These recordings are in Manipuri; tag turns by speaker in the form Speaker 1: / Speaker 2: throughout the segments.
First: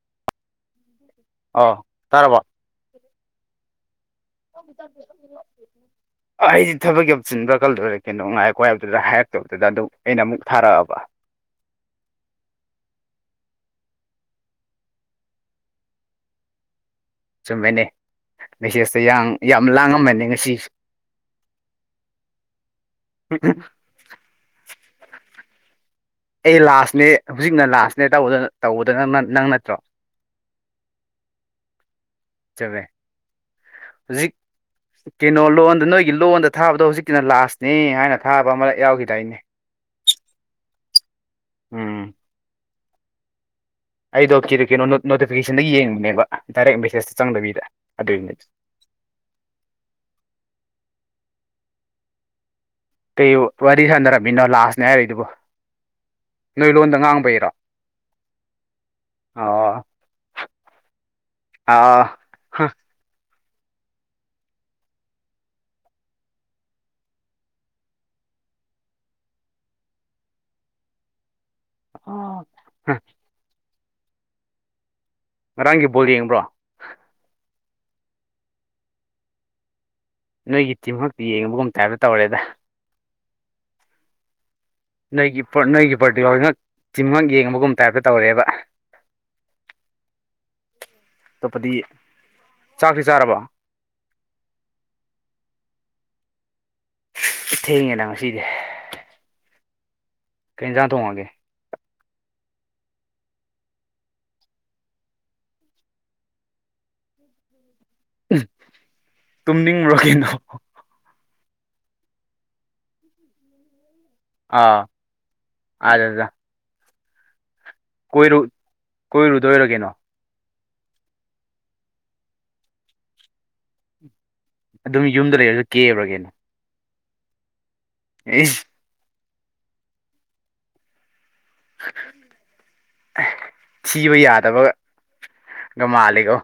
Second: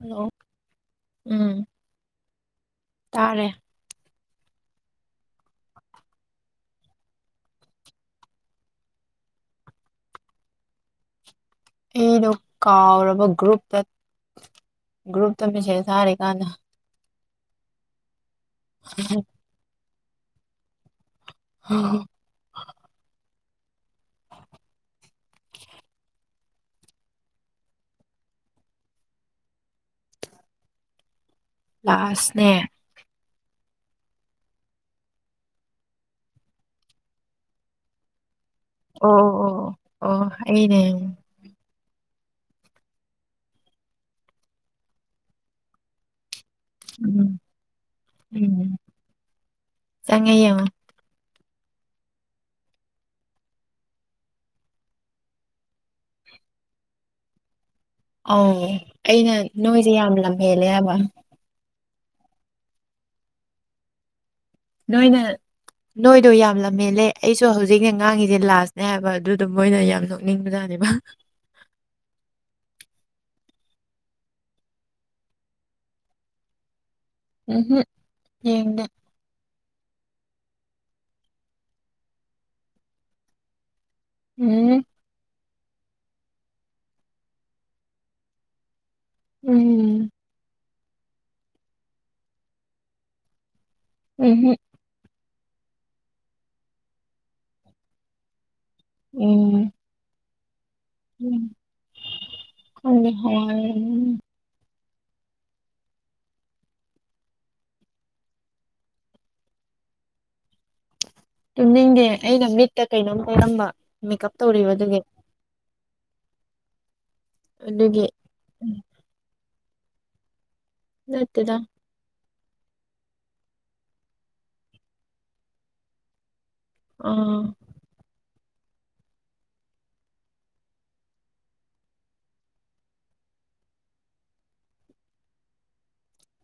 Speaker 1: ꯍꯜꯂꯣ ꯎꯝ
Speaker 2: ꯑꯣ ꯇꯥꯔꯕꯣ
Speaker 1: ꯇꯥꯔꯦ
Speaker 2: [inaudible] ꯑꯩ ꯊꯕꯛ ꯌꯥꯝ ꯆꯤꯟꯕ꯭ꯔꯥ ꯈꯜꯂꯨꯔꯦ ꯀꯩꯅꯣ ꯉꯥꯏꯈꯣ ꯍꯥꯏꯕꯗꯨꯗ ꯍꯥꯏꯔꯛꯇꯕꯗꯨꯗ ꯑꯗꯨꯛ ꯑꯩꯅ ꯑꯃꯨꯛ ꯊꯥꯔꯛꯑꯕ
Speaker 1: ꯑꯩꯗꯣ ꯀꯥꯎꯔꯕ ꯒ꯭ꯔꯨꯞꯇ ꯒ꯭ꯔꯨꯞꯇ ꯃꯦꯁꯦꯖ ꯊꯥꯔꯤꯀꯥꯟꯗ
Speaker 2: ꯆꯨꯝꯃꯅꯦ ꯃꯦꯁꯦꯁꯇ ꯌꯥꯡ ꯌꯥꯝ ꯂꯥꯡꯉꯝꯃꯅꯦ ꯉꯁꯤ
Speaker 1: [inaudible]
Speaker 2: [inaudible]
Speaker 1: [inaudible]
Speaker 2: ꯑꯩ ꯂꯥꯁꯅꯦ ꯍꯧꯖꯤꯛꯅ ꯂꯥꯁꯅꯦ ꯇꯧꯕꯗ ꯇꯧꯕꯗꯅ ꯅꯪ ꯅꯠꯇ꯭ꯔꯣ
Speaker 1: ꯂꯥꯁꯅꯦ
Speaker 2: ꯍꯨꯖꯤꯛ ꯀꯩꯅꯣ ꯂꯣꯟꯗ ꯅꯣꯏꯒꯤ ꯂꯣꯟꯗ ꯊꯥꯕꯗꯣ ꯍꯧꯖꯤꯛꯀꯤꯅ ꯂꯥꯁꯅꯤ ꯍꯥꯏꯅ ꯊꯥꯕ ꯑꯃ
Speaker 1: ꯑꯣ
Speaker 2: ꯌꯥꯎꯈꯤꯗꯥꯏꯅꯦ
Speaker 1: ꯑꯣ ꯑꯣ ꯑꯣ ꯑꯣ ꯑꯩꯅꯦ
Speaker 2: ꯎꯝ ꯑꯩꯗꯣ ꯀꯤꯔꯤ ꯀꯩꯅꯣ ꯅꯣꯇꯤꯐꯤꯀꯦꯁꯟꯗꯩꯩ ꯌꯦꯡꯕꯅꯦꯕ ꯗꯥꯏꯔꯦꯛ ꯃꯦꯁꯦꯖꯇ
Speaker 1: ꯎꯝ
Speaker 2: ꯆꯪꯗꯕꯤꯗ ꯑꯗꯨꯏꯅꯦ
Speaker 1: ꯎꯝ ꯆꯪꯉꯦ ꯌꯦꯡ ꯑꯣ
Speaker 2: ꯀꯩ ꯋꯥꯔꯤ ꯁꯥꯟꯅꯔꯝꯃꯤꯅꯣ ꯂꯥꯁꯅꯦ ꯍꯥꯏꯔꯤꯗꯨꯕꯨ ꯅꯣꯏ ꯂꯣꯟꯗ ꯉꯥꯡꯕꯩꯔꯣ
Speaker 1: ꯑꯧ ꯑꯩꯅ ꯅꯣꯏꯁꯦ ꯌꯥꯝ ꯂꯝ ꯍꯦꯜꯂꯦ ꯍꯥꯏꯕ
Speaker 2: ꯑꯥ
Speaker 1: ꯅꯣꯏꯅ ꯅꯣꯏꯗꯣ ꯌꯥꯝ ꯂꯝ ꯍꯦꯜꯂꯦ ꯑꯩꯁꯨ ꯍꯧꯖꯤꯛꯅꯦ ꯉꯥꯡꯉꯤꯁꯦ ꯂꯥꯁꯅꯦ ꯍꯥꯏꯕ ꯑꯗꯨꯗ ꯃꯣꯏꯅ ꯌꯥꯝ ꯅꯣꯛ ꯅꯤꯡꯕ ꯖꯥꯠꯅꯦꯕ
Speaker 2: ꯑꯣ ꯍꯝ ꯉꯔꯥꯡꯒꯤ ꯕꯣꯜ ꯌꯦꯡꯕ꯭ꯔꯣ
Speaker 1: ꯎꯝꯍꯝ ꯌꯦꯡꯗꯦ
Speaker 2: ꯅꯣꯏꯒꯤ ꯇꯤꯝ ꯈꯛꯇ ꯌꯦꯡꯕꯒꯨꯝ ꯇꯥꯏꯞꯇ ꯇꯧꯔꯦꯗ
Speaker 1: ꯎꯝ
Speaker 2: ꯅꯣꯏꯒꯤ ꯄꯣꯔꯠ ꯅꯣꯏꯒꯤ ꯄꯣꯔꯇꯨꯒꯥꯜ ꯉꯛ ꯇꯤꯝ ꯉꯛ ꯌꯦꯡꯕꯒꯨꯝ ꯇꯥꯏꯞꯇ ꯇꯧꯔꯦꯕ
Speaker 1: ꯎꯝ
Speaker 2: ꯑꯇꯣꯞꯄꯗꯤ ꯆꯥꯛꯇꯤ ꯆꯥꯔꯕꯣ
Speaker 1: ꯎꯝ ꯍꯝ
Speaker 2: ꯊꯦꯡꯉꯦꯗ ꯉꯁꯤꯗꯤ
Speaker 1: ꯎꯝ
Speaker 2: ꯀꯩꯖꯥꯡ
Speaker 1: ꯎꯝ ꯑꯈꯣꯏꯗꯤ ꯍꯋꯥꯏ ꯑꯣꯏꯔꯝꯅꯤ
Speaker 2: ꯇꯨꯝꯅꯤꯡꯕꯔ ꯀꯩꯅꯣ
Speaker 1: ꯇꯨꯝꯅꯤꯡꯗꯦ ꯑꯩꯅ ꯃꯤꯠꯇ ꯀꯩꯅꯣꯝ ꯇꯩꯔꯝꯕ ꯃꯦꯀꯞ
Speaker 2: ꯑꯥ
Speaker 1: ꯇꯧꯔꯤꯕꯑꯗꯨꯒꯤ
Speaker 2: [unintelligible]
Speaker 1: ꯑꯗꯨꯒꯤ
Speaker 2: ꯀꯣꯏꯔꯨ ꯀꯣꯏꯔꯨꯗꯣꯏꯔ ꯀꯩꯅꯣ
Speaker 1: ꯅꯠꯇꯦꯗ
Speaker 2: ꯑꯗꯨꯝ ꯌꯨꯝꯗ ꯂꯩꯔꯒ ꯀꯦꯕꯔꯥ ꯀꯩꯅꯣ
Speaker 1: ꯑꯥ
Speaker 2: ꯑꯦꯁ ꯊꯤꯕ ꯌꯥꯗꯕꯥꯒ ꯃꯥꯜꯂꯤꯀꯣ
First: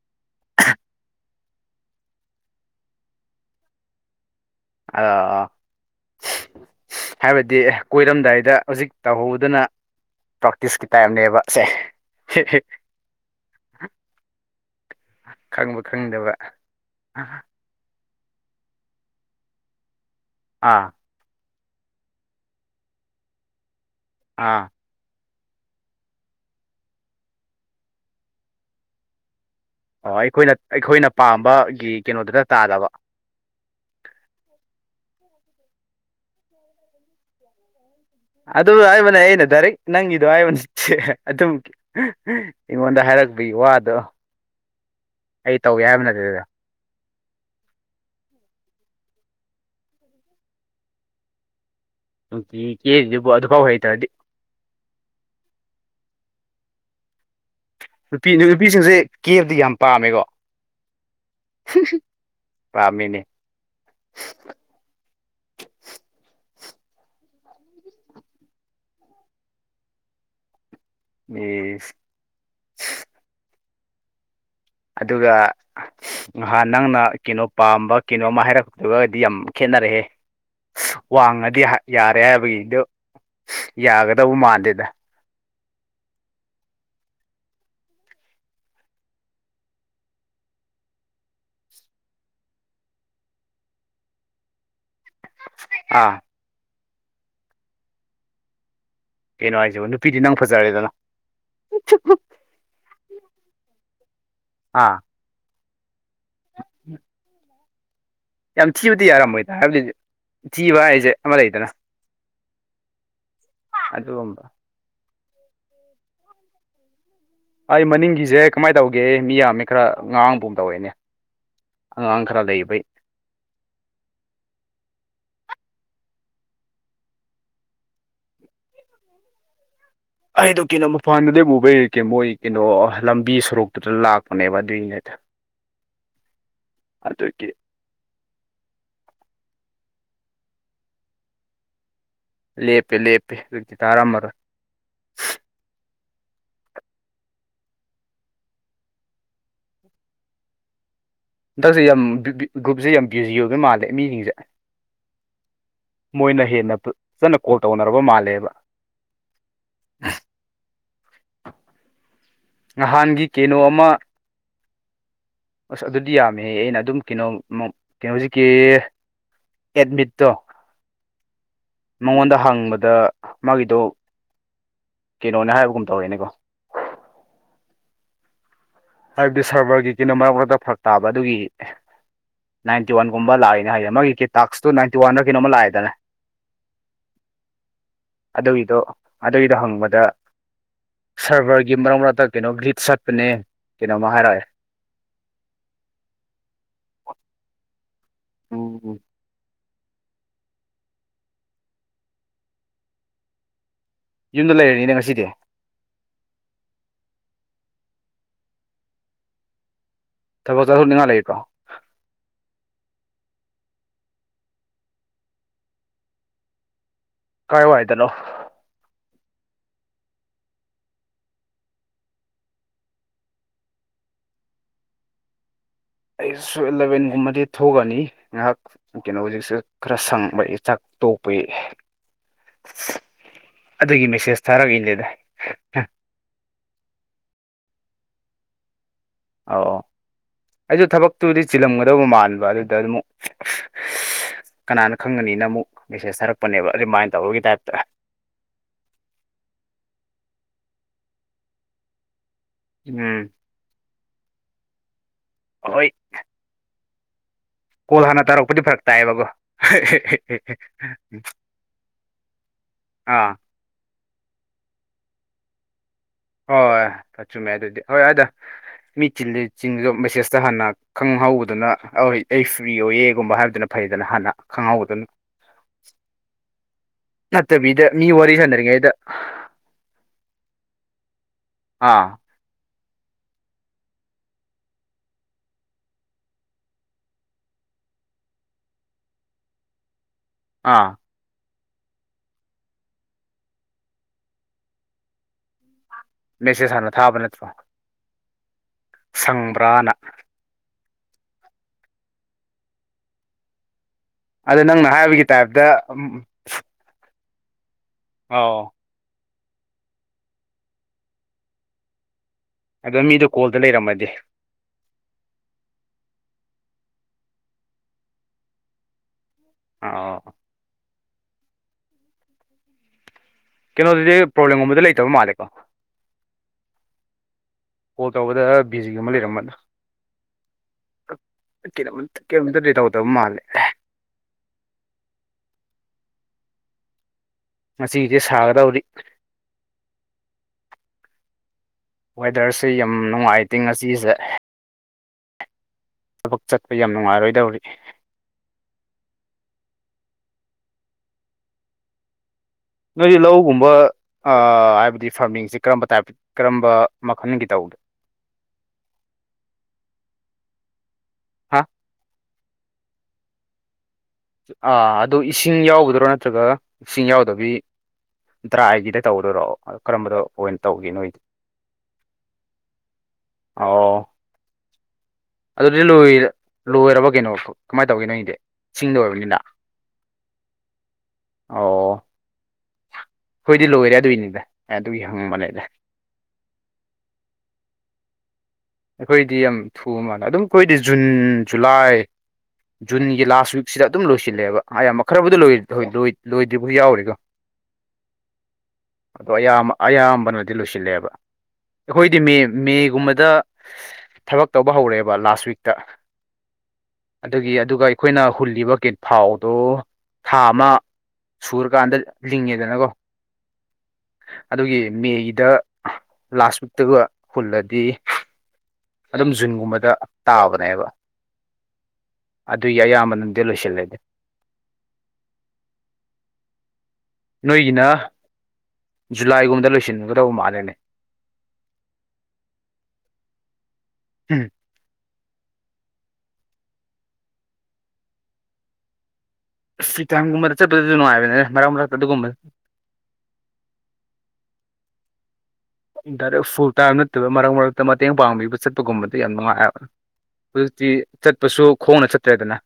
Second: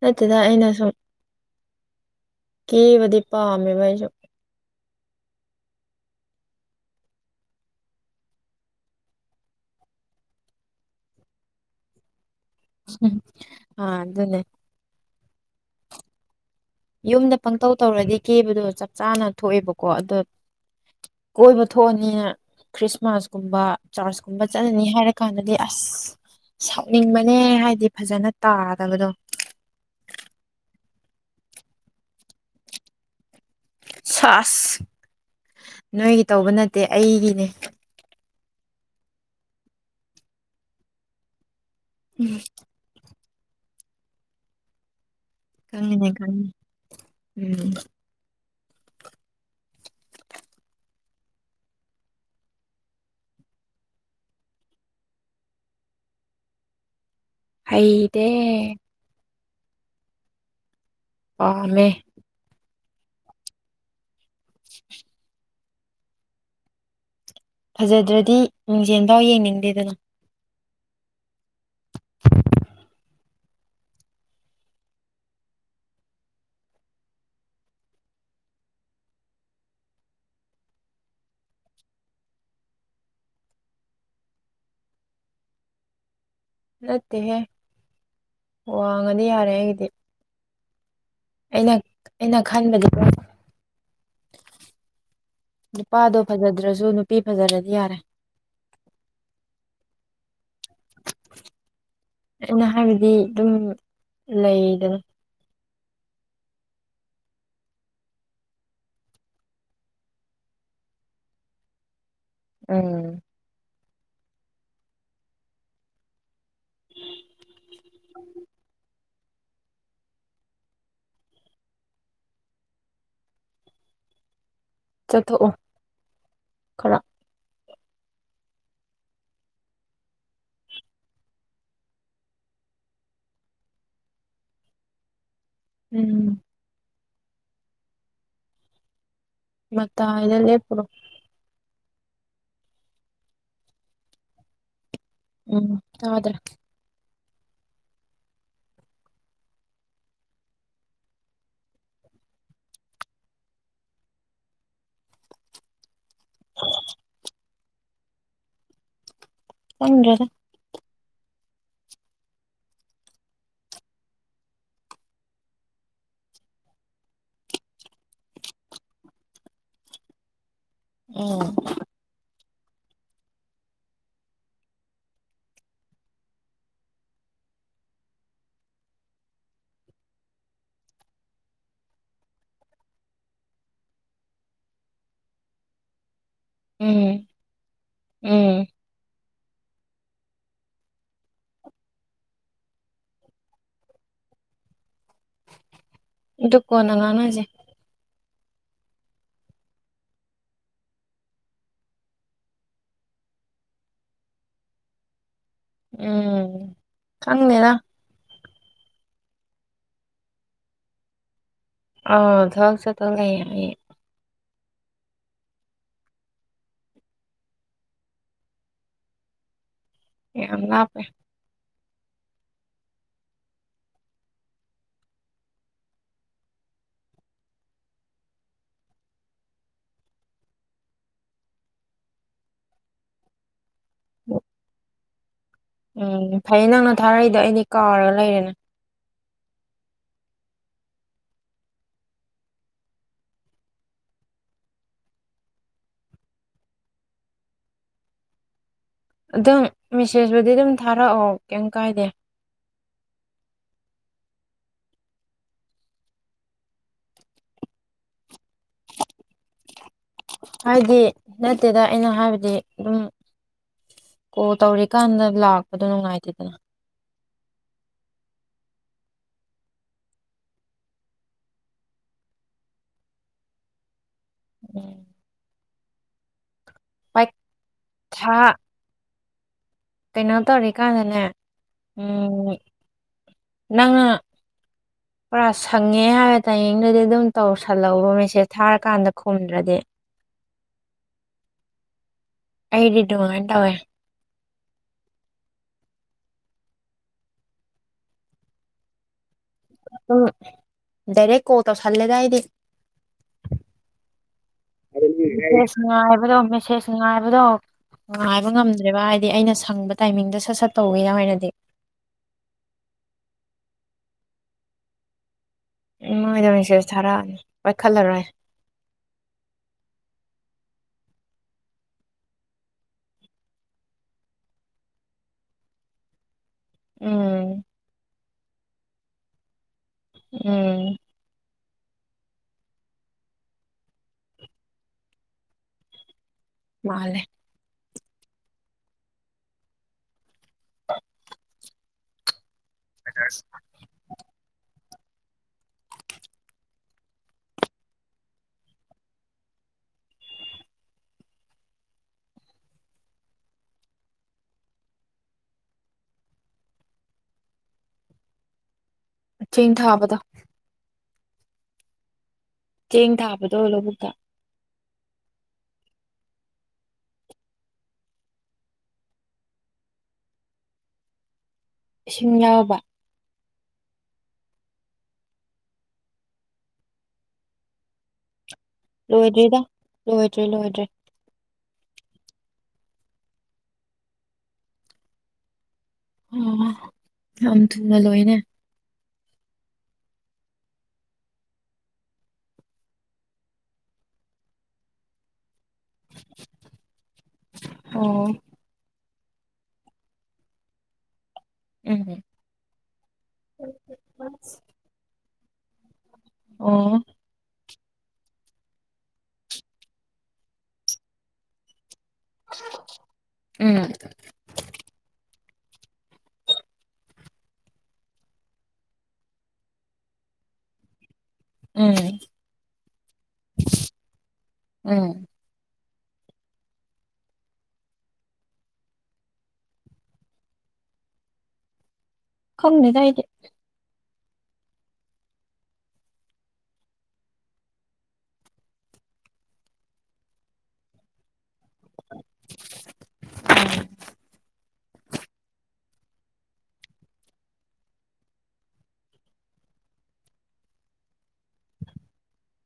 Speaker 1: ꯅꯠꯇꯦꯗ ꯑꯩꯅ ꯁꯨꯝ ꯀꯦꯕꯥꯗꯤ ꯄꯥꯝꯃꯦꯕꯥ ꯑꯩꯁꯨ
Speaker 2: ꯑꯥ ꯍꯥꯏꯕꯗꯤ ꯀꯣꯏꯔꯝꯗꯥꯏꯗ ꯍꯧꯖꯤꯛ ꯇꯧꯍꯧꯗꯅ ꯄ꯭ꯔꯥꯛꯇꯤꯁꯀꯤ ꯇꯥꯏꯞꯅꯦꯕ ꯁꯦ
Speaker 1: ꯑꯥ ꯑꯗꯨꯅꯦ
Speaker 2: ꯈꯪꯕ ꯈꯪꯗꯕ
Speaker 1: ꯌꯨꯝꯗ
Speaker 2: ꯑꯥ
Speaker 1: ꯄꯪꯇꯧ ꯇꯧꯔꯗꯤ ꯀꯦꯕꯗꯣ ꯆꯞ ꯆꯥꯅ ꯊꯣꯛꯑꯦꯕꯀꯣ ꯑꯗꯣ
Speaker 2: ꯑꯥ
Speaker 1: ꯀꯣꯏꯕ ꯊꯣꯛꯑꯥꯅꯤ ꯈ꯭ꯔꯤꯁꯃꯥꯁ ꯀꯨꯝꯕ ꯆꯥꯔꯆ ꯀꯨꯝꯕ
Speaker 2: ꯑꯥ
Speaker 1: ꯆꯠꯂꯅꯤ ꯍꯥꯏꯔꯛ ꯀꯥꯟꯗꯥꯗꯤ ꯑꯁ ꯁꯥꯎꯅꯤꯡꯕꯅꯦ ꯍꯥꯏꯗꯤ ꯐꯖꯥꯅ ꯇꯥꯗꯕꯗꯣ
Speaker 2: ꯑꯣ ꯑꯩꯈꯣꯏꯅ ꯑꯩꯈꯣꯏꯅ ꯄꯥꯝꯕꯒꯤ ꯀꯩꯅꯣꯗꯨꯗ ꯇꯥꯗꯕ
Speaker 1: ꯁꯥꯁ ꯅꯣꯏꯒꯤ ꯇꯧꯕ ꯅꯠꯇꯦ ꯑꯩꯒꯤꯅꯦ
Speaker 2: ꯑꯗꯨ ꯍꯥꯏꯕꯅꯦ ꯑꯩꯅ ꯗꯥꯏꯔꯦꯛ ꯅꯪꯒꯤꯗꯣ ꯍꯥꯏꯕꯅꯦ ꯑꯗꯨꯝ ꯑꯩꯉꯣꯟꯗꯥ ꯍꯥꯏꯔꯛꯄꯒꯤ ꯋꯥꯗꯣ ꯑꯩ ꯇꯧꯒꯦ ꯍꯥꯏꯕ
Speaker 1: ꯈꯪꯉꯤꯅꯦ
Speaker 2: ꯅꯠꯇꯦꯗ
Speaker 1: ꯈꯪꯉꯤ ꯎꯝ
Speaker 2: ꯅꯨꯡꯇꯤ ꯀꯦꯔꯤꯗꯨꯕꯨ ꯑꯗꯨꯐꯥꯎ ꯍꯩꯇꯔꯥꯗꯤ
Speaker 1: ꯍꯩꯇꯦ
Speaker 2: ꯅꯨꯄꯤ ꯅꯨꯄꯤꯁꯤꯡꯁꯦ ꯀꯦꯕꯥꯗꯤ ꯌꯥꯝ ꯄꯥꯝꯃꯦꯀꯣ
Speaker 1: ꯄꯥꯝꯃꯦ
Speaker 2: ꯄꯥꯝꯃꯦꯅꯦ
Speaker 1: ꯐꯖꯥꯗ꯭ꯔꯗꯤ ꯃꯤꯡꯖꯦꯜꯐꯥꯎ ꯌꯦꯡꯅꯤꯡꯗꯦꯗꯥꯅ
Speaker 2: ꯏꯁ ꯑꯗꯨꯒꯥ ꯉꯥꯍꯥꯟ ꯅꯪꯅ ꯀꯩꯅꯣ ꯄꯥꯝꯕ ꯀꯩꯅꯣꯝ ꯑꯃ ꯍꯥꯏꯔꯛꯄꯥꯒꯗꯤ ꯌꯥꯝ ꯈꯦꯠꯅꯔꯦꯍꯦ ꯋꯥꯡꯉꯥꯗꯤ ꯌꯥꯔꯦ ꯍꯥꯏꯕꯒꯤꯗꯨ ꯌꯥꯒꯗꯧꯃꯥꯟꯗꯦꯗ
Speaker 1: ꯅꯠꯇꯦꯍꯦ ꯋꯥꯡꯉꯥꯗꯤ ꯌꯥꯔꯦ ꯑꯩꯒꯤꯗꯤ ꯑꯩꯅ ꯑꯩꯅ ꯈꯟꯕꯗꯤ
Speaker 2: ꯑꯥ
Speaker 1: ꯅꯨꯄꯥꯗꯣ ꯐꯖꯥꯗ꯭ꯔꯁꯨ ꯅꯨꯄꯤ ꯐꯖꯥꯔꯗꯤ ꯌꯥꯔꯦ
Speaker 2: ꯀꯩꯅꯣ ꯍꯥꯏꯁꯤꯕꯨ ꯅꯨꯄꯤꯗꯤ ꯅꯪ ꯐꯖꯔꯦꯗꯥꯅ
Speaker 1: ꯑꯩꯅ ꯍꯥꯏꯕꯗꯤ ꯑꯗꯨꯝ ꯂꯩꯗꯅ
Speaker 2: ꯑꯥ [unintelligible] ꯌꯥꯝ ꯊꯤꯕꯗꯤ ꯌꯥꯔꯝꯃꯣꯏꯗꯥ ꯍꯥꯏꯕꯗꯤ ꯊꯤꯕ ꯍꯥꯏꯁꯦ ꯑꯃꯥ ꯂꯩꯗꯅ
Speaker 1: ꯑꯪ
Speaker 2: ꯑꯗꯨꯒꯨꯝꯕ ꯑꯩ ꯃꯅꯤꯡꯒꯤꯖ‌ꯦ ꯀꯃꯥꯏ ꯇꯧ [unintelligible] ꯃꯤ ꯌꯥꯝꯃꯦ ꯈꯔ ꯉꯥꯡꯕꯨꯝ ꯇꯧꯋꯦꯅꯦ ꯑꯉꯥꯡ ꯈꯔ ꯂꯩꯕꯩ
Speaker 1: ꯆꯊꯣꯑꯣ ꯈꯔ
Speaker 2: ꯑꯩꯗꯣ ꯀꯩꯅꯣ ꯃꯄꯥꯟꯗꯗ ꯕꯨꯕꯩ ꯀ‌ꯦ ꯃꯣꯏ ꯀꯩꯅꯣ ꯂꯝꯕꯤ ꯁꯣꯔꯣꯛꯇꯨꯗ ꯂꯥꯛꯄꯅꯦꯕ ꯑꯗꯨꯏ [unintelligible]
Speaker 1: ꯎꯝ
Speaker 2: ꯑꯗꯨꯒꯤ
Speaker 1: ꯃꯇꯥꯏꯗ ꯂꯦꯞꯄꯨꯔ‌ꯣ
Speaker 2: ꯂꯦꯞꯄꯦ ꯂꯦꯞꯄꯦ ꯍꯨꯖꯤꯇꯤ ꯇꯥꯔꯝꯃꯥꯔꯣꯏ
Speaker 1: ꯎꯝ ꯇꯥꯗ꯭ꯔ
Speaker 2: ꯍꯟꯗꯛꯁꯦ ꯌꯥꯝ ꯕꯤꯕꯤ ꯒ꯭ꯔꯨꯞꯖ‌ꯦ ꯌꯥꯝ ꯕꯤꯖꯤ ꯑꯣꯏꯕ ꯃꯥꯜꯂꯦ ꯃꯤꯁꯤꯡꯖ‌ꯦ ꯃꯣꯏꯅ ꯍꯦꯟꯅ ꯐ ꯐꯖꯅ ꯀꯣꯜ ꯇꯧꯅꯔꯕ ꯃꯥꯜꯂꯦꯕ
Speaker 1: ꯈꯪꯗꯦ
Speaker 2: ꯅꯥꯍꯥꯟꯒꯤ ꯀꯦꯅꯣ ꯑꯃ ꯑꯁ ꯑꯗꯨꯗꯤ ꯌꯥꯝꯃꯦꯍ‌ꯦ ꯑꯩꯅ ꯑꯗꯨꯝ ꯀ‌ꯦꯅꯣ ꯃ ꯀ‌ꯦꯅꯣꯖ‌ꯦ ꯀ‌ꯦꯌ‌ꯦ ꯑꯦꯠꯃꯤꯠꯇꯣ
Speaker 1: ꯎꯝ
Speaker 2: ꯃꯉꯣꯟꯗ ꯍꯪꯕꯗ ꯃꯥꯒꯤꯗꯣ ꯀꯦꯅꯣꯅꯦ ꯍꯥꯏꯕꯒꯨꯝ ꯇꯧꯋ‌ꯦꯅꯦꯀꯣ ꯍꯥꯏꯕꯗꯤ ꯁꯔꯚꯔꯒꯤ ꯀꯩꯅꯣ ꯃꯔꯛ ꯃꯔꯛꯇ ꯐꯔꯛ ꯇꯥꯕ ꯑꯗꯨꯒꯤ ꯅꯥꯏꯟꯇꯤ ꯋꯥꯟꯒꯨꯝꯕ ꯂꯥꯛꯏꯅ ꯍꯥꯏꯗꯤ ꯃꯥꯒꯤ ꯀ ꯇꯥꯛꯁꯇꯨ ꯅꯥꯏꯟꯇꯤ ꯋꯥꯟꯂꯥ ꯀꯩꯅꯣꯝꯃ ꯂꯥꯛꯏꯗꯅ
Speaker 1: ꯎꯝ ꯎꯝ
Speaker 2: ꯑꯗꯨꯒꯤꯗꯣ ꯑꯗꯨꯒꯤꯗꯣ ꯍꯪꯕꯗ ꯁꯔꯚꯔꯒꯤ ꯃꯔꯛ ꯃꯔꯛꯇ ꯀꯩꯅꯣ ꯒ꯭ꯂꯤꯞ ꯆꯠꯄꯅꯦ ꯀꯩꯅꯣꯃꯥ ꯍꯥꯏꯔ‌ꯑꯦ
Speaker 1: ꯗꯨ ꯀꯣꯟꯅ ꯉꯥꯡꯅꯖꯤ
Speaker 2: ꯎꯝ ꯎꯝ ꯌꯨꯝꯗ ꯂꯩꯔꯅꯤꯅꯦ ꯉꯁꯤꯗꯤ
Speaker 1: ꯎꯝ ꯈꯪꯗꯦꯗ
Speaker 2: ꯊꯕꯛ ꯆꯊꯣꯅꯤꯡꯉꯥꯏ ꯂꯩꯕꯔꯣ
Speaker 1: ꯑ ꯊꯕꯛ ꯆꯠꯇꯧ ꯂꯩ ꯑꯩ
Speaker 2: ꯀꯥꯏꯋꯥꯏꯗꯅꯣ
Speaker 1: ꯌꯥꯝ ꯂꯥꯞꯄꯦ
Speaker 2: ꯑꯩꯁꯨ ꯏꯂꯚꯦꯟꯒꯨꯝꯕꯗꯤ ꯊꯣꯛꯑꯅꯤ ꯉꯥꯏꯍꯥꯛ ꯀꯩꯅꯣ ꯍꯧꯖꯤꯛꯁꯨ ꯈꯔ ꯁꯪꯕ ꯏ ꯆꯥꯛ ꯇꯣꯛꯄꯒꯤ ꯑꯗꯨꯒꯤ ꯃꯦꯁꯦꯖ ꯊꯥꯔꯛꯏꯅꯦꯗ
Speaker 1: ꯎꯝ ꯐꯩ ꯅꯪꯅ ꯊꯥꯔꯛꯏꯗꯣ ꯑꯩꯗꯤ ꯀꯥꯎꯔꯒ ꯂꯩꯔꯤꯅꯤ
Speaker 2: ꯑꯧ ꯑꯧ ꯑꯩꯁꯨ ꯊꯕꯛꯇꯨꯗꯤ ꯆꯤꯜꯂꯝꯒꯗꯧꯕ ꯃꯥꯟꯕ ꯑꯗꯨꯗ ꯑꯃꯨꯛ [unintelligible] ꯀꯅꯥꯅ ꯈꯪꯒꯅꯤꯅ ꯑꯃꯨꯛ ꯃꯦꯁꯦꯁ ꯊꯥꯔꯛꯄꯅꯦꯕ ꯔꯤꯃꯥꯏꯟ ꯇꯧꯕꯒꯤ ꯇꯥꯏꯞꯇ
Speaker 1: ꯑꯗꯨꯝ ꯃꯦꯁꯦꯖꯕꯨꯗꯤ ꯑꯗꯨꯝ ꯊꯥꯔꯑꯣ ꯀꯩꯝ ꯀꯥꯏꯗꯦ
Speaker 2: ꯎꯝ ꯍꯣꯏ ꯀꯣꯜ ꯍꯥꯟꯅ ꯇꯥꯔꯛꯄꯗꯤ ꯐꯔꯛ ꯇꯥꯏꯌꯦꯕꯀꯣ
Speaker 1: ꯍꯥꯏꯗꯤ ꯅꯠꯇꯦꯗ ꯑꯩꯅ ꯍꯥꯏꯕꯗꯤ ꯗꯨꯝ
Speaker 2: ꯑꯥ
Speaker 1: ꯀꯣꯜ ꯇꯧꯔꯤꯀꯥꯟꯗ ꯂꯥꯛꯄꯗꯣ ꯅꯨꯡꯉꯥꯏꯇꯦ
Speaker 2: ꯍꯣꯏ ꯑ ꯆꯨꯝꯃꯦ ꯑꯗꯨꯗꯤ ꯍꯣꯏ ꯑꯗ‌ꯣ ꯃꯤꯆꯤꯜꯂꯤ ꯆꯤꯜꯒ ꯃꯦꯁꯦꯖꯇ ꯍꯥꯟꯅ ꯈꯪꯍꯧꯗꯅ ꯑꯧ ꯑꯩ ꯐ꯭ꯔꯤ ꯑꯣꯏꯌꯦꯒꯨꯝꯕ ꯍꯥꯏꯕꯗꯨꯅ ꯐꯩꯗꯅ ꯍꯥꯟꯅ
Speaker 1: ꯎꯝ
Speaker 2: ꯈꯪꯍꯧꯕꯗꯨꯅ ꯅꯠꯇꯕꯤꯗ ꯃꯤ ꯋꯥꯔꯤ
Speaker 1: ꯄꯩꯈꯥ
Speaker 2: ꯁꯥꯟꯅꯔꯤꯉꯩꯗ
Speaker 1: ꯀꯩꯅꯣ ꯇꯧꯔꯤꯀꯥꯟꯗꯅꯦ
Speaker 2: ꯑꯥ
Speaker 1: ꯎꯝ ꯅꯪꯅ
Speaker 2: [inaudible]
Speaker 1: ꯄꯨꯔꯥ ꯁꯪꯉꯦ ꯍꯥꯏꯕ ꯇꯥꯏꯃꯤꯡꯗꯨꯗꯤ ꯑꯗꯨꯝ ꯇꯧꯁꯜꯂꯛꯑꯣꯕ ꯃꯦꯁꯦꯁ ꯊꯥꯔꯀꯥꯟꯗ ꯈꯨꯝꯗ꯭ꯔꯗꯤ
Speaker 2: ꯑꯥ
Speaker 1: ꯑꯩꯗꯤ ꯗꯨꯃꯥꯏ ꯇꯧꯋꯦ
Speaker 2: ꯃꯦꯁꯦꯁ ꯍꯥꯟꯅ ꯊꯥꯕ ꯅꯠꯇ꯭ꯔꯣ ꯁꯪꯕ
Speaker 1: ꯗꯨꯝ ꯗꯥꯏꯔꯦꯛ ꯀꯣꯜ ꯇꯧꯁꯜꯂꯦꯗ ꯑꯩꯗꯤ
Speaker 2: ꯑꯗ ꯅꯪꯅ ꯍꯥꯏꯕꯒꯤ ꯇꯥꯏꯞꯇ
Speaker 1: ꯃꯦꯁꯦꯁ ꯉꯥꯏꯕꯗꯣ ꯃꯦꯁꯦꯁ ꯉꯥꯏꯕꯗꯣ ꯉꯥꯏꯕ
Speaker 2: ꯑꯧ
Speaker 1: ꯉꯝꯗ꯭ꯔꯦꯕ ꯍꯥꯏꯗꯤ ꯑꯩꯅ ꯁꯪꯕ ꯇꯥꯏꯃꯤꯡꯗ ꯁꯠ ꯁꯠ ꯇꯧꯕꯩ ꯑꯣꯏꯅꯗꯤ
Speaker 2: ꯑꯗꯣ ꯃꯤꯗꯣ ꯀꯣꯜꯗ ꯂꯩꯔꯝꯃꯗꯤ
Speaker 1: ꯎꯝ ꯃꯣꯏꯗ ꯃꯦꯁꯦꯁ ꯊꯥꯔꯛꯑꯅꯤ ꯄꯥꯏꯈꯠꯂꯔꯣꯏ
Speaker 2: ꯑꯥꯑꯣ ꯀꯩꯅꯣꯗꯨꯗꯤ ꯄ꯭ꯔꯣꯕ꯭ꯂꯦꯝꯒꯨꯝꯕꯗꯤ ꯂꯩꯇꯕ ꯃꯥꯜꯂꯦꯀꯣ
Speaker 1: ꯎꯝ
Speaker 2: ꯀꯣꯜ ꯇꯧꯕꯗ ꯕꯤꯖꯤꯒꯨꯝꯕ ꯂꯩꯔꯝꯃꯗꯣ
Speaker 1: ꯎꯝ
Speaker 2: ꯀꯩꯅꯣꯝ ꯀꯩꯅꯣꯝꯇꯗꯤ ꯇꯧꯗꯕ ꯃꯥꯜꯂꯦ
Speaker 1: ꯃꯥꯜꯂꯦ
Speaker 2: ꯉꯁꯤꯒꯤꯗꯤ ꯁꯥꯒꯗꯧꯔꯤ
Speaker 1: [unintelligible]
Speaker 2: ꯋꯦꯗꯔꯁꯦ ꯌꯥꯝ ꯅꯨꯡꯉꯥꯏꯇꯦ ꯉꯁꯤꯖꯦ ꯊꯕꯛ ꯆꯠꯄ ꯌꯥꯝ ꯅꯨꯡꯉꯥꯏꯔꯣꯏꯗꯧꯔꯤ ꯅꯣꯏꯗꯤ ꯂꯧꯒꯨꯝꯕ ꯑꯥ ꯍꯥꯏꯕꯗꯤ ꯐꯥꯔꯃꯤꯡꯁꯤ ꯀꯔꯝꯕ ꯇꯥꯏꯞ ꯀꯔꯝꯕ ꯃꯈꯜꯒꯤ ꯇꯧꯒꯦ
Speaker 1: ꯆꯦꯡ ꯊꯥꯕꯗꯣ
Speaker 2: ꯍꯥ
Speaker 1: ꯆꯦꯡ ꯊꯥꯕꯗꯣ ꯂꯧꯕꯨꯛꯇ
Speaker 2: ꯑꯥ ꯑꯗꯨ ꯏꯁꯤꯡ ꯌꯥꯎꯒꯗ꯭ꯔꯣ ꯅꯠꯇ꯭ꯔꯒ ꯏꯁꯤꯡ ꯌꯥꯎꯗꯕꯤ ꯗ꯭ꯔꯥꯏꯒꯤꯗ ꯇꯧꯗꯣꯏꯔꯣ ꯀꯔꯝꯕꯗ ꯑꯣꯏꯅ ꯇꯧꯒꯦ ꯅꯣꯏꯗꯤ
Speaker 1: ꯏꯁꯤꯡ ꯌꯥꯎꯕ
Speaker 2: ꯑꯣ ꯑꯗꯨꯗꯤ ꯂꯣꯏꯔ ꯂꯣꯏꯔꯕꯣ ꯀꯩꯅꯣ ꯀꯃꯥꯏ ꯇꯧꯒꯦ ꯅꯪꯒꯤꯗꯤ
Speaker 1: ꯂꯣꯏꯗ꯭ꯔꯤꯗ ꯂꯣꯏꯗ꯭ꯔꯤ ꯂꯣꯏꯗ꯭ꯔꯤ
Speaker 2: ꯑꯣ ꯑꯩꯈꯣꯏꯗꯤ ꯂꯣꯏꯔꯦ ꯑꯗꯨꯏꯅꯤꯗ ꯑꯗꯨꯒꯤ ꯍꯪꯕꯅꯤꯗ
Speaker 1: ꯎꯝ ꯌꯥꯝ ꯊꯨꯅ ꯂꯣꯏꯅꯦ
Speaker 2: ꯑꯩꯈꯣꯏꯗꯤ ꯌꯥꯝ ꯊꯨꯕ ꯃꯥꯜꯂꯦ ꯑꯗꯨꯝ ꯑꯩꯈꯣꯏꯗꯤ ꯖꯨꯟ ꯖꯨꯂꯥꯏ ꯖꯨꯟꯒꯤ ꯂꯥꯁ ꯋꯤꯛꯁꯤꯗ ꯑꯗꯨꯝ ꯂꯣꯏꯁꯤꯜꯂꯦꯕ [unintelligible] ꯈꯔꯕꯨꯗꯤ ꯂꯨꯏ ꯂꯣꯏ ꯂꯣꯏ ꯂꯣꯏꯗ꯭ꯔꯤꯕꯒꯥ ꯌꯥꯎꯔꯤꯗꯣ
Speaker 1: ꯑꯣ
Speaker 2: ꯑꯗꯣ ꯑꯌꯥꯝꯕ ꯑꯌꯥꯝꯕꯅꯗꯤ ꯂꯣꯏꯁꯤꯜꯂꯦꯕ
Speaker 1: ꯎꯝ
Speaker 2: ꯑꯩꯈꯣꯏꯗꯤ ꯃꯦ ꯃꯦꯒꯨꯝꯕꯗ
Speaker 1: [inaudible]
Speaker 2: ꯊꯕꯛ ꯇꯧꯕ ꯍꯧꯔꯦꯕ ꯂꯥꯁ ꯋꯤꯛꯇ
Speaker 1: ꯑꯣ
Speaker 2: ꯑꯗꯨꯒꯤ ꯑꯗꯨꯒ ꯑꯩꯈꯣꯏꯅ ꯍꯨꯜꯂꯤꯕ ꯀꯤꯠ ꯐꯥꯎꯗꯨ ꯊꯥ ꯑꯃ ꯁꯨꯔꯀꯥꯟꯗ ꯂꯤꯡꯉꯦꯗꯅꯀꯣ
Speaker 1: ꯎꯝ
Speaker 2: ꯑꯗꯨꯒꯤ ꯃꯦꯒꯤꯗ ꯂꯥꯁ ꯋꯤꯛꯇꯒ ꯍꯨꯜꯂꯗꯤ ꯑꯗꯨꯝ ꯖꯨꯟꯒꯨꯝꯕꯗ ꯇꯥꯕꯅꯦꯕ
Speaker 1: ꯎꯝ
Speaker 2: ꯑꯗꯨꯒꯤ ꯑꯌꯥꯝꯕꯅꯗꯤ ꯂꯣꯏꯁꯤꯜꯂꯗꯤ
Speaker 1: ꯎꯝ
Speaker 2: ꯅꯣꯏꯒꯤꯅ ꯖꯨꯂꯥꯏꯒꯨꯝꯗ ꯂꯣꯏꯁꯤꯟꯒꯗꯧꯕ ꯃꯥꯜꯂꯦꯅꯦ
Speaker 1: ꯈꯪꯗꯦꯗ ꯑꯩꯗꯤ
Speaker 2: ꯎꯝ ꯐꯔꯤ ꯇꯥꯏꯝ ꯒꯨꯝꯕꯗ ꯆꯠꯄꯗꯁꯨ ꯅꯨꯡꯉꯥꯏꯕꯅꯦ ꯃꯔꯛ ꯃꯔꯛꯇ ꯑꯗꯨꯒꯨꯝꯕꯗꯣ
Speaker 1: ꯎꯝ
Speaker 2: ꯗꯥꯏꯔꯦꯛ ꯐꯨꯜ ꯇꯥꯏꯝ ꯅꯠꯇꯕ ꯃꯔꯛ ꯃꯔꯛꯇ ꯃꯇꯦꯡ ꯄꯥꯡꯕꯤꯕ ꯆꯠꯄꯒꯨꯝꯕꯗꯣ ꯌꯥꯝ ꯅꯨꯡꯉꯥꯏꯕ ꯍꯧꯖꯤꯛꯇꯤ ꯆꯠꯄꯁꯨ ꯈꯣꯡꯅ ꯆꯠꯇ꯭ꯔꯦꯗꯅ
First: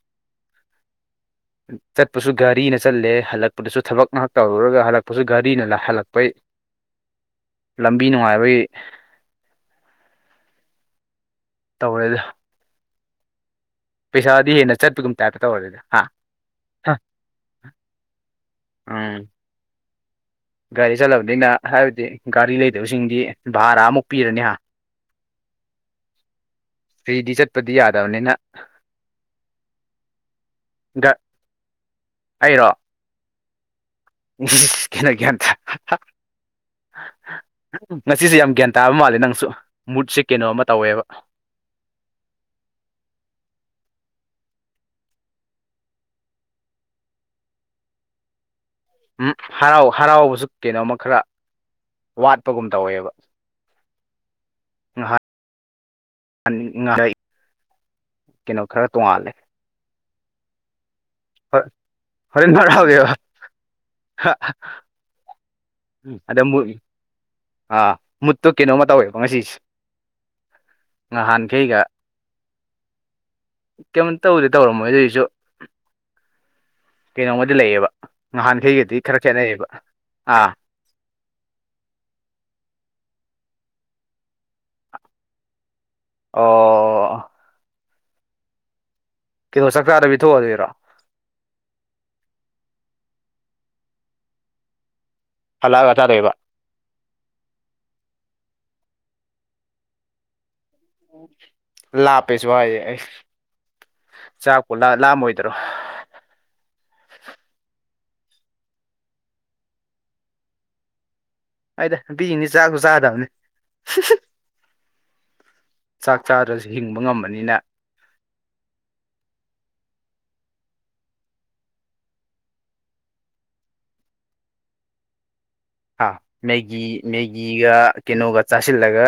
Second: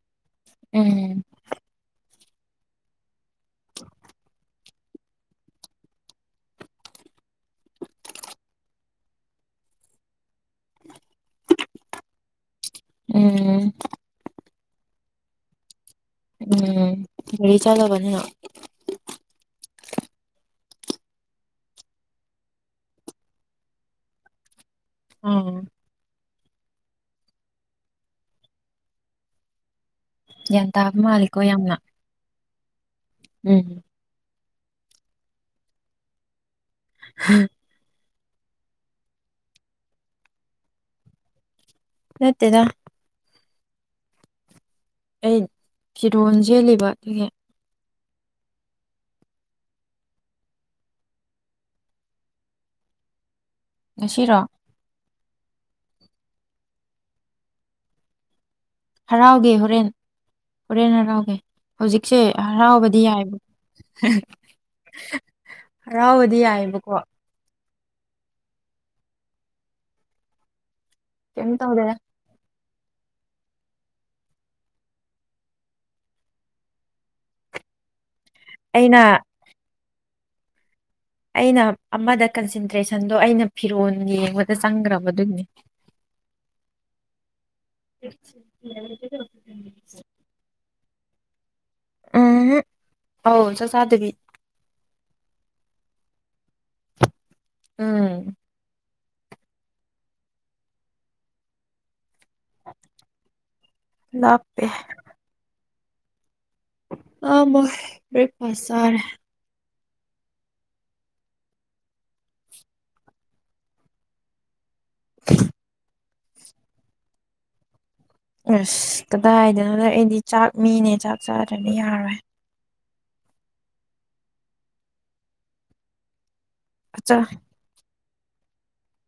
Speaker 1: ꯎꯝ
Speaker 2: [inaudible] ꯆꯠꯄꯁꯨ ꯒꯥꯔꯤꯅ ꯆꯠꯂꯦ ꯍꯜꯂꯛꯄꯗꯁꯨ ꯊꯕꯛ ꯉꯥꯏꯍꯥꯛ ꯇꯧꯔꯨꯔꯒ ꯍꯜꯂꯛꯄꯁꯨ ꯒꯥꯔꯤꯅ ꯍꯜꯂꯛꯄꯩ ꯂꯝꯕꯤ ꯅꯨꯡꯉꯥꯏꯕꯩ ꯇꯧꯔꯦꯗ
Speaker 1: ꯎꯝ
Speaker 2: ꯄꯩꯁꯥꯗꯤ ꯍꯦꯟꯅ ꯆꯠꯄꯒꯨꯝ ꯇꯥꯏꯞꯇ ꯇꯧꯔꯦꯗ ꯍꯥ
Speaker 1: ꯎꯝ ꯒꯥꯔꯤ ꯆꯠꯂꯕꯅꯤꯅ
Speaker 2: ꯎꯝ ꯒꯥꯔꯤꯗ ꯆꯠꯂꯕꯅꯤꯅ ꯍꯥꯏꯕꯗꯤ ꯒꯥꯔꯤ ꯂꯩꯗꯕꯁꯤꯡꯗꯤ ꯚꯥꯔꯥ ꯑꯃꯨꯛ ꯄꯤꯔꯅꯤ ꯍꯥ
Speaker 1: ꯎꯝ
Speaker 2: ꯐ꯭ꯔꯤꯗꯤ ꯆꯠꯄꯗꯤ ꯌꯥꯗꯕꯅꯤꯅ
Speaker 1: ꯒ꯭ꯌꯥꯟ ꯇꯥꯕ ꯃꯥꯜꯂꯤꯀꯣ ꯌꯥꯝꯅ
Speaker 2: ꯑꯩꯔꯣ
Speaker 1: ꯎꯝ
Speaker 2: [unintelligible]
Speaker 1: [unintelligible]
Speaker 2: ꯉꯁꯤꯁꯦ ꯌꯥꯝ ꯒ꯭ꯌꯥꯟ ꯇꯥꯕ ꯃꯥꯜꯂꯦ ꯅꯪꯁꯨ ꯃꯨꯠꯁꯦ ꯀꯩꯅꯣ ꯑꯃ ꯇꯧꯋꯦꯕ
Speaker 1: ꯅꯠꯇꯦꯗ ꯑꯩ ꯐꯤꯔꯣꯟ ꯁꯦꯠꯂꯤꯕ ꯑꯗꯨꯒꯤ
Speaker 2: ꯎꯝ ꯍꯔꯥꯎ ꯍꯔꯥꯎꯕꯁꯨ ꯀꯩꯅꯣꯝꯃ ꯈꯔ ꯋꯥꯠꯄꯒꯨꯝ ꯇꯧꯋꯦꯕ
Speaker 1: ꯉꯁꯤꯔꯣ
Speaker 2: ꯉꯍꯥꯟ [unintelligible] ꯀꯩꯅꯣ ꯈꯔ [unintelligible]
Speaker 1: ꯍꯔꯥꯎꯒꯦ ꯍꯣꯔꯦꯟ ꯍꯣꯔꯦꯟ ꯍꯔꯥꯎꯒꯦ ꯍꯧꯖꯤꯛꯁꯦ
Speaker 2: ꯍꯣꯔꯦꯟ
Speaker 1: ꯍꯔꯥꯎꯕꯗꯤ
Speaker 2: ꯍꯔꯥꯎꯒꯦꯕ
Speaker 1: ꯌꯥꯏꯕ ꯍꯔꯥꯎꯕꯗꯤ
Speaker 2: ꯑꯗ ꯃꯨꯠ
Speaker 1: ꯌꯥꯏꯑꯦꯕꯀꯣ
Speaker 2: ꯑꯥ ꯃꯨꯠꯇꯨ ꯀꯩꯅꯣꯝꯃ ꯇꯧꯋꯦꯕꯀꯣ ꯉꯁꯤꯁꯦ
Speaker 1: ꯀꯩꯝ
Speaker 2: ꯅꯍꯥꯟꯈꯩꯒ
Speaker 1: ꯇꯧꯗꯦꯗ
Speaker 2: ꯀꯩꯝꯇ ꯇꯧꯗꯦ ꯇꯧꯔꯝꯃꯣꯏ ꯑꯗꯨꯏꯁꯨ ꯀꯩꯅꯣꯝꯃꯗꯤ ꯂꯩꯌꯦꯕ ꯉꯍꯥꯟꯈꯩꯒꯗꯤ
Speaker 1: ꯑꯩꯅ
Speaker 2: ꯈꯔ ꯈꯦꯠꯅꯩꯌꯦꯕ ꯑꯥ
Speaker 1: ꯑꯩꯅ ꯑꯃꯗ ꯀꯟꯁꯦꯟꯇ꯭ꯔꯦꯁꯟꯗꯣ ꯑꯩꯅ ꯐꯤꯔꯣꯜ ꯌꯦꯡꯕꯗ ꯆꯪꯈ꯭ꯔꯕ ꯑꯗꯨꯒꯤꯅꯤ
Speaker 2: ꯑꯣ
Speaker 1: ꯁꯤꯗ [inaudible]
Speaker 2: ꯀꯩꯅꯣ ꯆꯥꯛꯆꯥꯥꯗꯕꯤ ꯊꯣꯛꯍꯜꯂꯤꯔꯣ
Speaker 1: ꯎꯝ ꯍꯨꯝ ꯑꯧ ꯆꯥꯛ ꯆꯥꯗꯕꯤ
Speaker 2: ꯍꯜꯂꯛꯑꯒ ꯆꯥꯗꯣꯏꯕ
Speaker 1: ꯎꯝ
Speaker 2: ꯂꯥꯞꯄꯦꯁꯨ ꯍꯥꯏꯌꯦ ꯑꯩꯁ
Speaker 1: ꯂꯥꯞꯄꯦ
Speaker 2: ꯆꯥꯛꯄꯣ ꯂꯥꯝꯃꯣꯏꯗꯔꯣ
Speaker 1: ꯂꯤꯃꯣꯟ ꯕꯦꯛ ꯐꯁ ꯆꯥꯔꯦ
Speaker 2: ꯍꯣꯏꯗ ꯅꯨꯄꯤ ꯁꯤꯛꯗꯤ ꯆꯥꯛꯁꯨ ꯆꯥꯗꯕꯅꯤ
Speaker 1: [unintelligible]
Speaker 2: ꯆꯥꯛ ꯆꯥꯗ꯭ꯔꯁꯨ ꯍꯤꯡꯕ ꯉꯝꯕꯅꯤꯅ
Speaker 1: ꯑꯁ ꯀꯗꯥꯏꯗꯩꯅꯣ ꯗ ꯑꯩꯗꯤ ꯆꯥꯛ ꯃꯤꯅꯦ ꯆꯥꯛ ꯆꯥꯗꯗꯤ ꯌꯥꯔꯣꯏ
Speaker 2: ꯍꯥ ꯃꯦꯒꯤ
Speaker 1: ꯑꯆꯥ
Speaker 2: ꯃꯦꯒꯤꯒ ꯀꯩꯅꯣꯒ ꯆꯥꯁꯤꯜꯂꯒ